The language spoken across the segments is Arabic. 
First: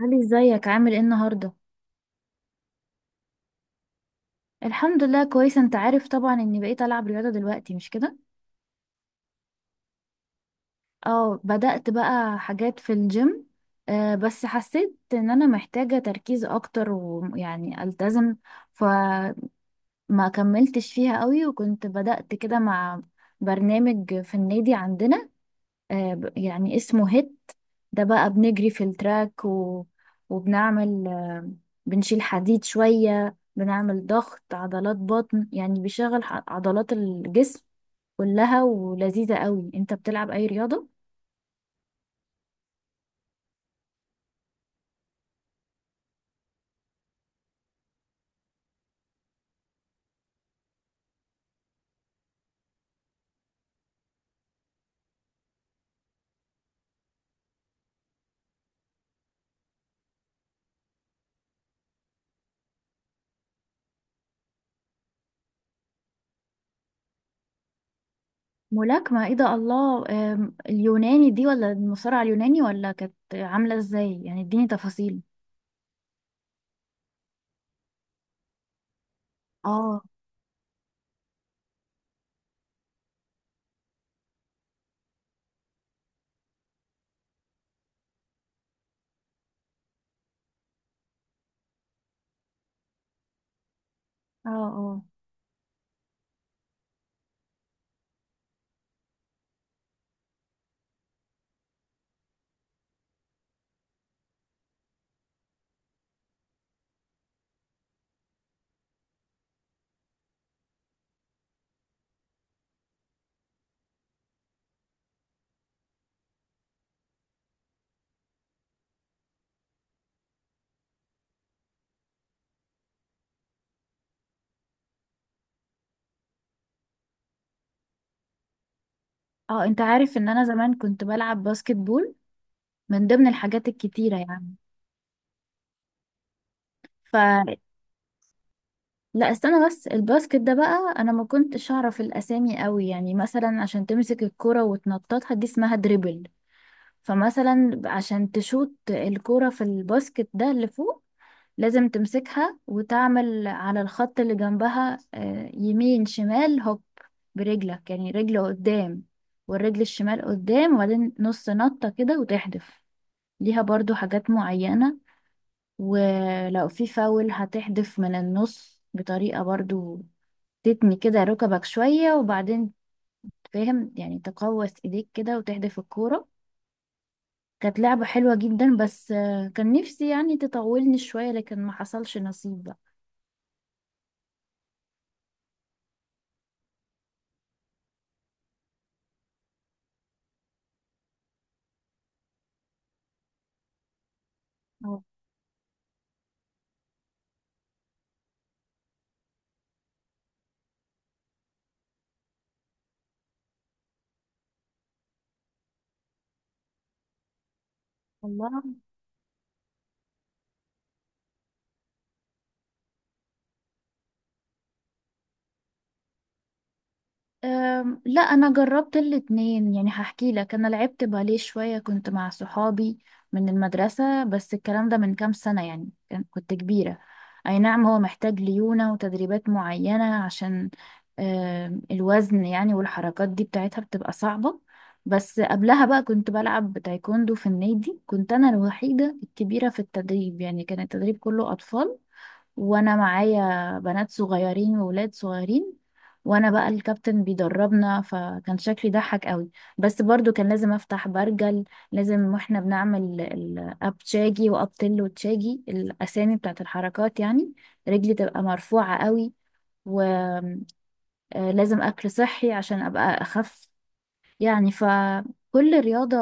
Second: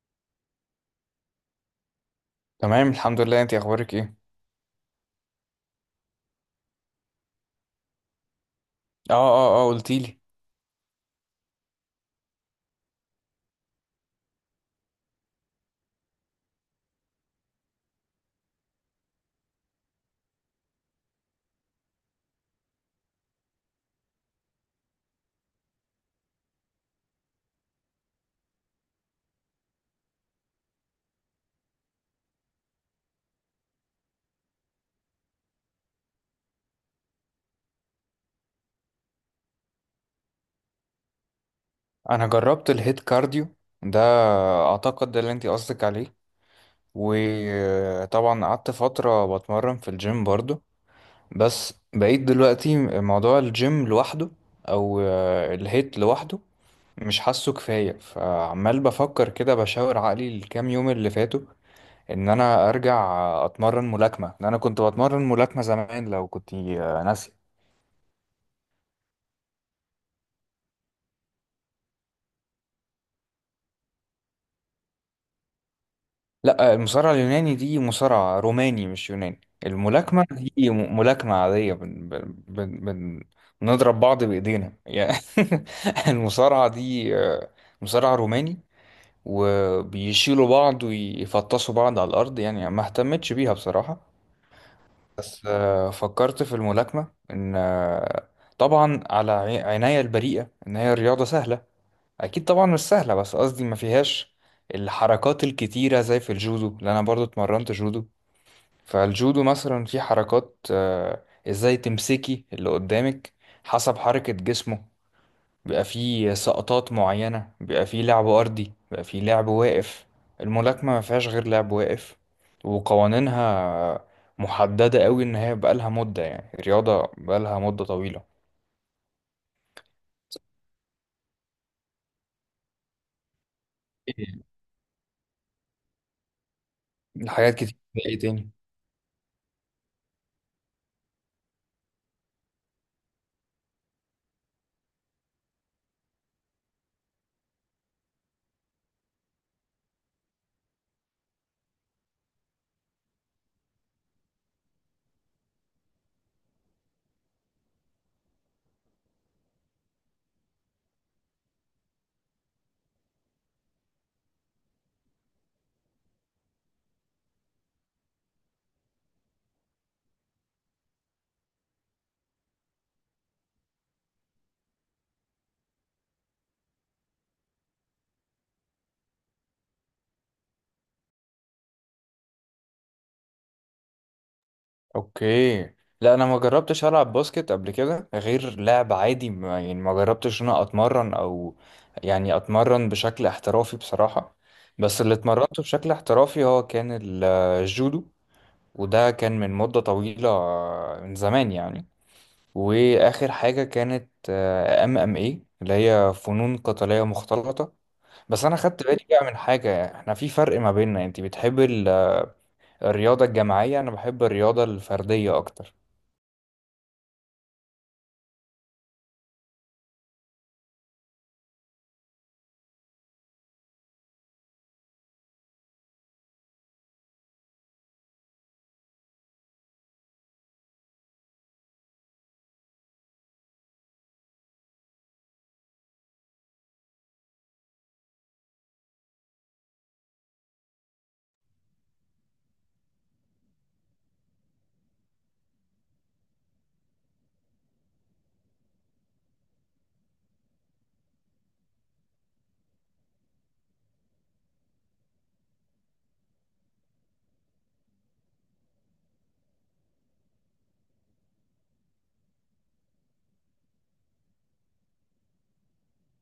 علي، ازيك؟ عامل ايه النهارده؟ تمام الحمد لله، انت اخبارك ايه؟ الحمد لله، كويسه. انت عارف طبعا اني بقيت العب رياضه دلوقتي، مش كده؟ اه اه اه قلتيلي. اه، بدأت بقى حاجات في الجيم. آه بس حسيت ان انا محتاجه تركيز اكتر ويعني التزم. فما كملتش فيها قوي، وكنت بدأت كده مع برنامج في النادي عندنا. آه، يعني اسمه هيت. ده بقى بنجري في التراك و... وبنعمل، بنشيل حديد شوية، بنعمل ضغط عضلات بطن. يعني بيشغل عضلات الجسم كلها، ولذيذة قوي. انت بتلعب اي رياضة؟ انا جربت الهيت كارديو ده، اعتقد ده اللي انت قصدك عليه. وطبعا قعدت فترة بتمرن في الجيم برضو، بس بقيت دلوقتي موضوع الجيم لوحده، او الهيت لوحده، مش حاسه كفاية. فعمال بفكر كده، بشاور عقلي الكام يوم اللي فاتوا، ان انا ارجع اتمرن ملاكمة، لأن انا كنت بتمرن ملاكمة زمان، لو كنت ناسي. ملاكمة؟ ايه ده، الله! اليوناني دي، ولا المصارعة اليوناني، ولا كانت عاملة ازاي؟ يعني اديني تفاصيل. لا، المصارعة اليوناني دي مصارعة روماني، مش يوناني. اه، الملاكمة دي ملاكمة عادية. بن بن بن بن بنضرب بعض بإيدينا يعني. المصارعة دي، مصارعة روماني، وبيشيلوا بعض ويفطسوا بعض على الأرض، يعني ما اهتمتش بيها بصراحة. اه، اه. بس فكرت في الملاكمة إن، طبعا على عناية البريئة، إن هي رياضة سهلة. اكيد طبعا مش سهله، بس قصدي ما فيهاش الحركات الكتيره زي في الجودو، لان انا برضو اتمرنت جودو. فالجودو مثلا في حركات، ازاي تمسكي اللي قدامك حسب حركه جسمه. بيبقى فيه سقطات معينه، بيبقى فيه لعب ارضي، بيبقى فيه لعب واقف. الملاكمه ما فيهاش غير لعب واقف، وقوانينها محدده قوي، ان هي بقالها مده، يعني رياضه بقالها مده طويله. اه، انت عارف ان انا زمان كنت بلعب باسكت بول، من ضمن الحاجات الكتيرة. إيه، حاجات يعني. كتير. ايه تاني؟ لا، استنى بس. الباسكت ده بقى انا ما كنتش اعرف الاسامي قوي، يعني مثلا عشان تمسك الكرة وتنططها، دي اسمها دريبل. فمثلا عشان تشوت الكرة في الباسكت ده اللي فوق، لازم تمسكها وتعمل على الخط اللي جنبها، يمين شمال هوب برجلك، يعني رجل قدام والرجل الشمال قدام، وبعدين نص نطة كده وتحدف. ليها برضو حاجات معينة. ولو في فاول، هتحدف من النص بطريقة برضو تتني كده ركبك شوية، وبعدين، فاهم؟ يعني تقوس ايديك كده وتحدف الكورة. كانت لعبة حلوة جدا، بس كان نفسي يعني تطولني شوية، لكن ما حصلش نصيب بقى. اوكي. لا، انا ما جربتش العب باسكت قبل كده غير لعب عادي. ما يعني ما جربتش ان انا اتمرن، او يعني اتمرن بشكل احترافي بصراحة. آه، بس اللي اتمرنته بشكل احترافي هو كان الجودو. وده كان من مدة طويلة، من زمان يعني. واخر حاجة كانت، MMA، اللي هي فنون قتالية مختلطة. بس انا والله. خدت بالي بقى من حاجة، احنا في فرق ما بيننا، انت بتحب الرياضة الجماعية، انا بحب الرياضة الفردية اكتر. لا، انا جربت الاتنين. يعني هحكي لك، انا لعبت باليه شوية كنت مع صحابي من المدرسة، بس الكلام ده من كام سنة يعني، كنت كبيرة. اي نعم، هو محتاج ليونة وتدريبات معينة عشان الوزن يعني، والحركات دي بتاعتها بتبقى صعبة. بس قبلها بقى كنت بلعب تايكوندو في النادي. كنت انا الوحيدة الكبيرة في التدريب، يعني كان التدريب كله اطفال، وانا معايا بنات صغيرين وولاد صغيرين، وانا بقى الكابتن بيدربنا، فكان شكلي ضحك قوي. بس برضو كان لازم افتح برجل. لازم، واحنا بنعمل الاب تشاجي واب تل وتشاجي، الاسامي بتاعت الحركات يعني، رجلي تبقى مرفوعة قوي. ولازم اكل صحي عشان ابقى اخف، يعني. فكل رياضة،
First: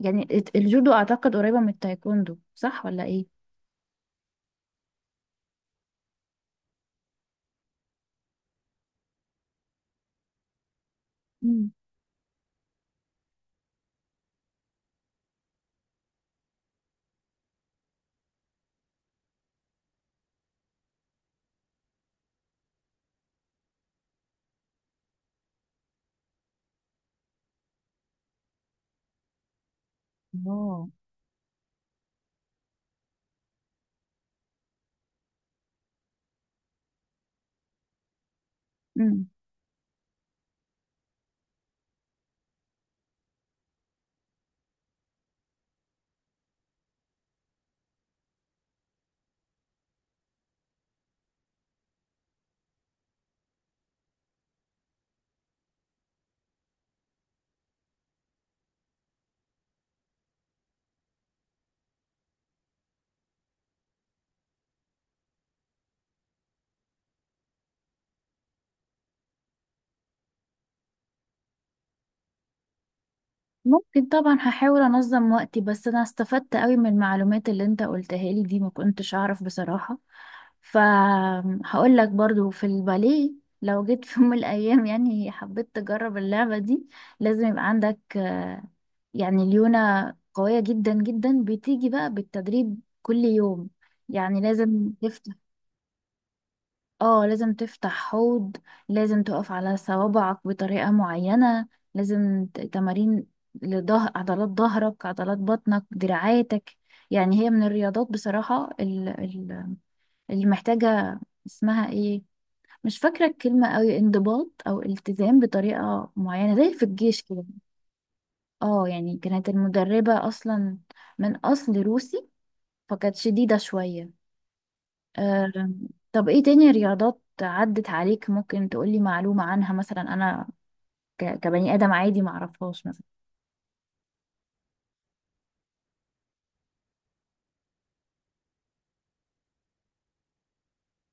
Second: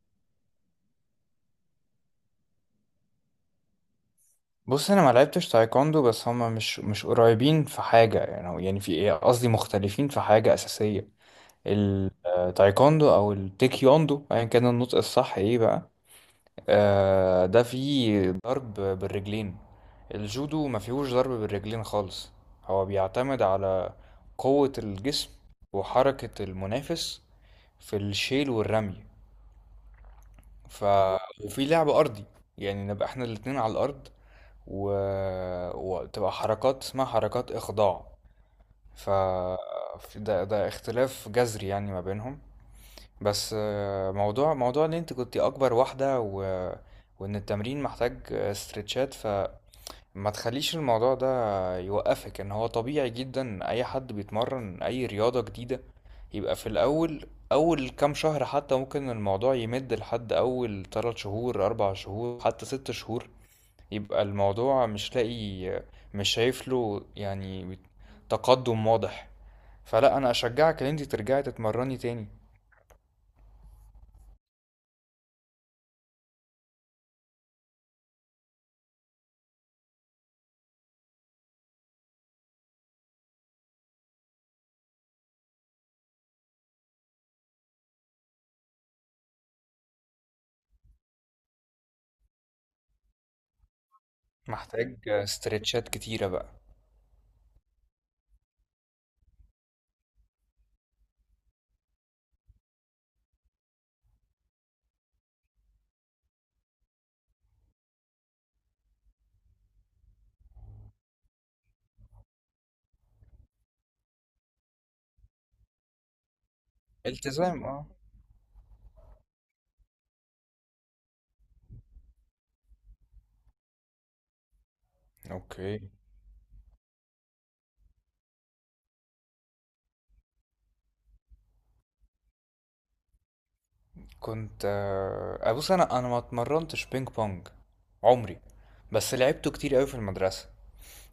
يعني، الجودو اعتقد قريبة من التايكوندو، صح ولا ايه؟ بص، انا ما لعبتش تايكوندو، بس هما مش قريبين في حاجه. يعني في ايه، قصدي مختلفين في حاجه اساسيه. مم. التايكوندو او التيكيوندو، ايا كان النطق الصح ايه بقى. آه، ده فيه ضرب بالرجلين. الجودو ما فيهوش ضرب بالرجلين خالص. هو بيعتمد على قوه الجسم وحركه المنافس في الشيل والرمي. ف اه. وفي لعب ارضي، يعني نبقى احنا الاتنين على الارض، و... وتبقى حركات اسمها حركات إخضاع. ف مم. ده اختلاف جذري يعني ما بينهم. بس موضوع ان انت كنت اكبر واحدة، وان التمرين محتاج استرتشات. ما تخليش الموضوع ده يوقفك، ان هو طبيعي جدا اي حد بيتمرن اي رياضة جديدة يبقى في الاول، اول كام شهر، حتى ممكن الموضوع يمد لحد اول 3 شهور، 4 شهور، حتى 6 شهور يبقى الموضوع مش لاقي، مش شايف له يعني تقدم واضح. فلا، انا اشجعك ان انت ترجعي تتمرني تاني. ممكن، طبعا هحاول انظم وقتي. بس انا استفدت قوي من المعلومات اللي انت قلتها لي دي، ما كنتش اعرف بصراحة. فهقول لك برضو في الباليه، لو جيت في يوم من الايام يعني حبيت تجرب اللعبة دي، لازم يبقى عندك، يعني، ليونة قوية جدا جدا، بتيجي بقى بالتدريب كل يوم. يعني لازم محتاج تفت. استرتشات كتيرة بقى. اه، لازم تفتح حوض، لازم تقف على صوابعك بطريقة معينة، لازم تمارين لظهر، عضلات ظهرك، عضلات بطنك، دراعاتك. يعني هي من الرياضات بصراحة، اللي محتاجة، اسمها ايه، مش فاكرة الكلمة قوي، انضباط او التزام بطريقة معينة، زي في الجيش كده. التزام، اه. اه، يعني كانت المدربة اصلا من اصل روسي، فكانت شديدة شوية. اوكي. آم، طب ايه تاني رياضات عدت عليك ممكن تقولي معلومة عنها؟ مثلا انا، كبني ادم عادي، معرفهاش مثلا. كنت، بص، انا ما اتمرنتش بينج بونج عمري، بس لعبته كتير قوي في المدرسه.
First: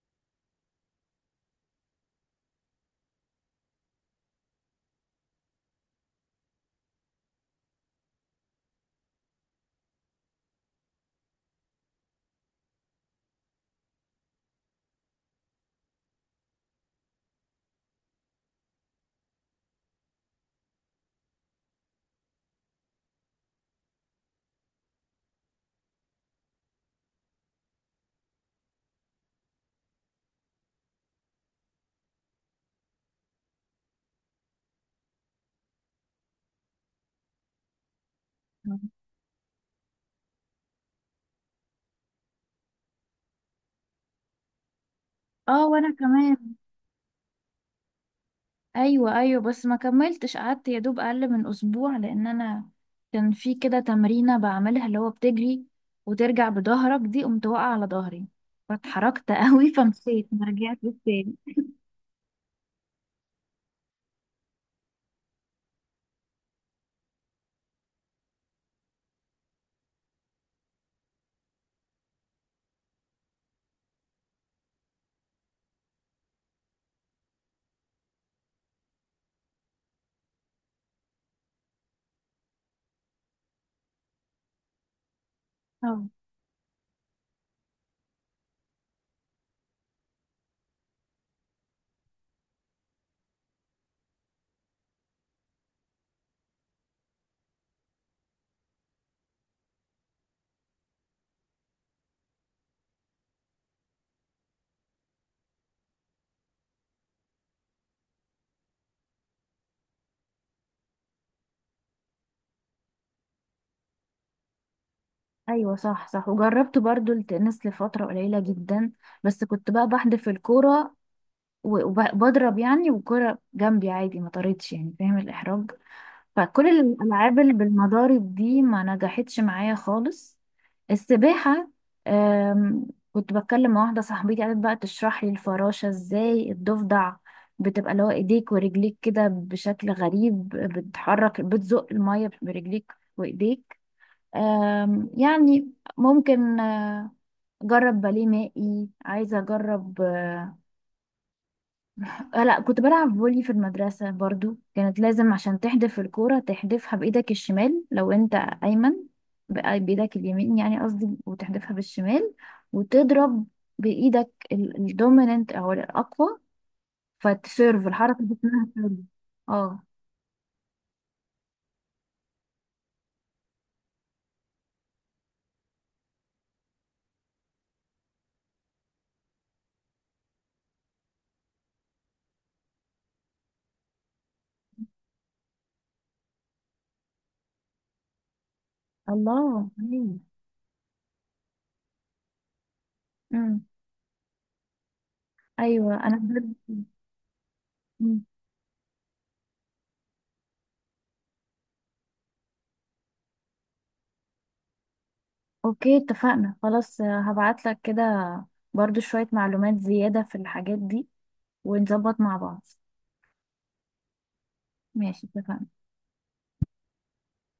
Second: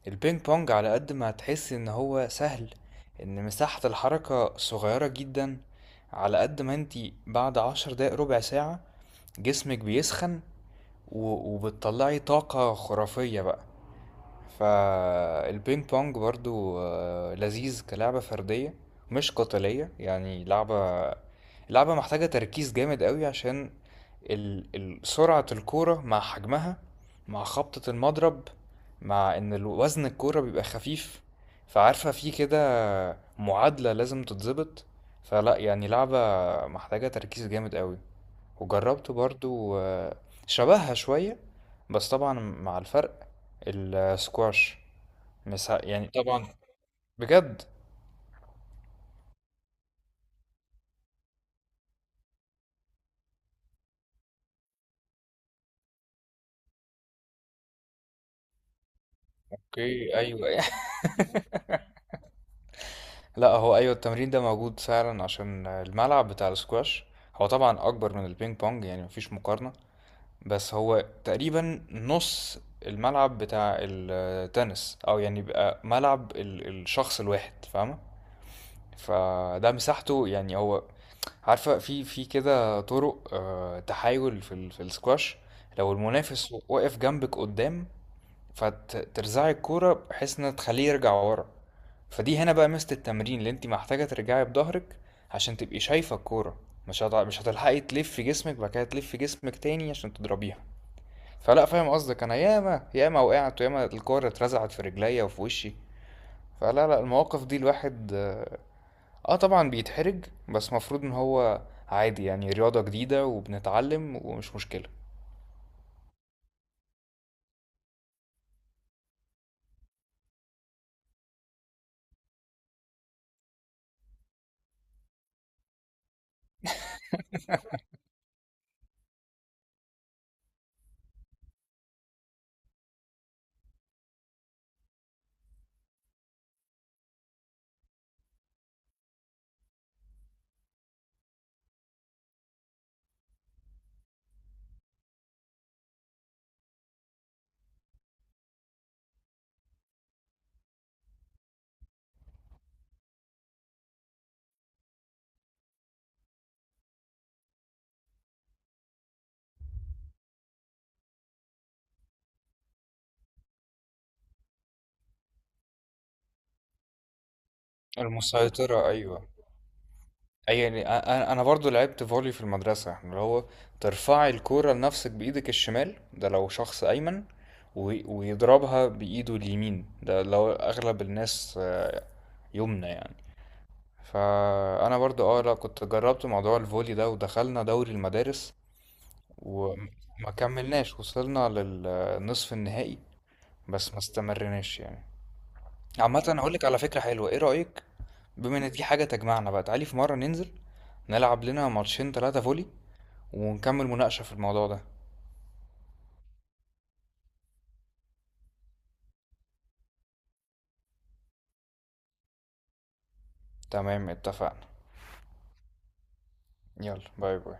البينج بونج، على قد ما هتحس ان هو سهل، ان مساحه الحركه صغيره جدا، على قد ما انتي بعد 10 دقايق، ربع ساعه، جسمك بيسخن، وبتطلعي طاقه خرافيه بقى. فالبينج بونج برضو، لذيذ كلعبة فردية، مش قتالية، يعني لعبة، محتاجة تركيز جامد قوي، عشان سرعة الكورة مع حجمها، مع خبطة المضرب، مع ان وزن الكورة بيبقى خفيف، فعارفة في كده معادلة لازم تتظبط. فلا، يعني لعبة محتاجة تركيز جامد قوي. وجربت برضو، شبهها شوية، بس طبعا مع الفرق، السكواش. اه، وانا يعني كمان. طبعا، بجد. ايوه، ايوه، بس ما كملتش. قعدت يا دوب اقل من اسبوع، لان انا كان في كده تمرينه بعملها اللي هو بتجري وترجع بظهرك، دي قمت واقعه على ظهري، فاتحركت قوي، اوكي، فمشيت ما ايوه. رجعتش تاني. لا، هو ايوه، التمرين ده موجود فعلا. عشان الملعب بتاع السكواش هو طبعا اكبر من البينج بونج، يعني مفيش مقارنة. بس هو تقريبا نص الملعب بتاع التنس، او يعني بقى ملعب الشخص الواحد، فاهمة. فده مساحته يعني. هو، عارفة، في كده طرق، تحايل في في السكواش. لو اه، المنافس واقف جنبك قدام، فترزعي الكورة بحيث انها تخليه يرجع ورا. فدي هنا بقى ميزة التمرين، اللي انت محتاجة ترجعي بظهرك عشان تبقي شايفة الكورة. مش هتلحقي تلفي جسمك بعد كده، تلفي جسمك تاني عشان تضربيها. فلا، فاهم قصدك. انا ياما ياما وقعت، وياما الكورة اترزعت في رجليا وفي وشي. فلا لا، المواقف دي الواحد اه طبعا بيتحرج، بس مفروض ان هو عادي، يعني رياضة جديدة وبنتعلم ومش مشكلة. ايوه. صح، صح. وجربت برضو التنس لفترة قليلة جدا، بس كنت بقى بحدف الكورة وبضرب يعني، والكرة جنبي عادي ما طارتش. يعني فاهم الإحراج. فكل الألعاب اللي بالمضارب دي ما نجحتش معايا خالص. السباحة. أم، كنت بتكلم مع واحدة صاحبتي، قالت بقى تشرح لي الفراشة ازاي، الضفدع بتبقى اللي هو ايديك ورجليك كده بشكل غريب، بتحرك بتزق المية برجليك وايديك. يعني، ممكن اجرب باليه مائي. عايزة اجرب. آه، لا، كنت بلعب فولي في المدرسة برضو. كانت لازم عشان تحدف الكورة تحدفها بإيدك الشمال لو أنت أيمن، بقى بإيدك اليمين يعني قصدي، وتحدفها بالشمال، وتضرب بإيدك الدوميننت أو الأقوى، فتسيرف، الحركة دي اسمها المسيطرة، سيرف. ايوه. اه، اي يعني، انا برضو لعبت فولي في المدرسة. احنا اللي هو ترفعي الكورة لنفسك بايدك الشمال، ده لو شخص ايمن، ويضربها بايده اليمين، ده لو اغلب الناس يمنى يعني. فانا برضو اه، لا كنت جربت موضوع الفولي ده، ودخلنا دوري المدارس الله. أيوة. وما كملناش، وصلنا للنصف النهائي امم. بس ما استمرناش يعني. أيوة، أنا عامة، بجد. اقول لك على فكرة حلوة، ايه رأيك، أمم. بما ان دي حاجة تجمعنا بقى، تعالي في مرة ننزل نلعب لنا ماتشين تلاتة فولي، ونكمل مناقشة في الموضوع ده. أوكي، اتفقنا. خلاص هبعتلك كده برضو شوية معلومات زيادة في الحاجات دي، ونظبط مع بعض. تمام، اتفقنا. ماشي، اتفقنا. يلا، باي باي.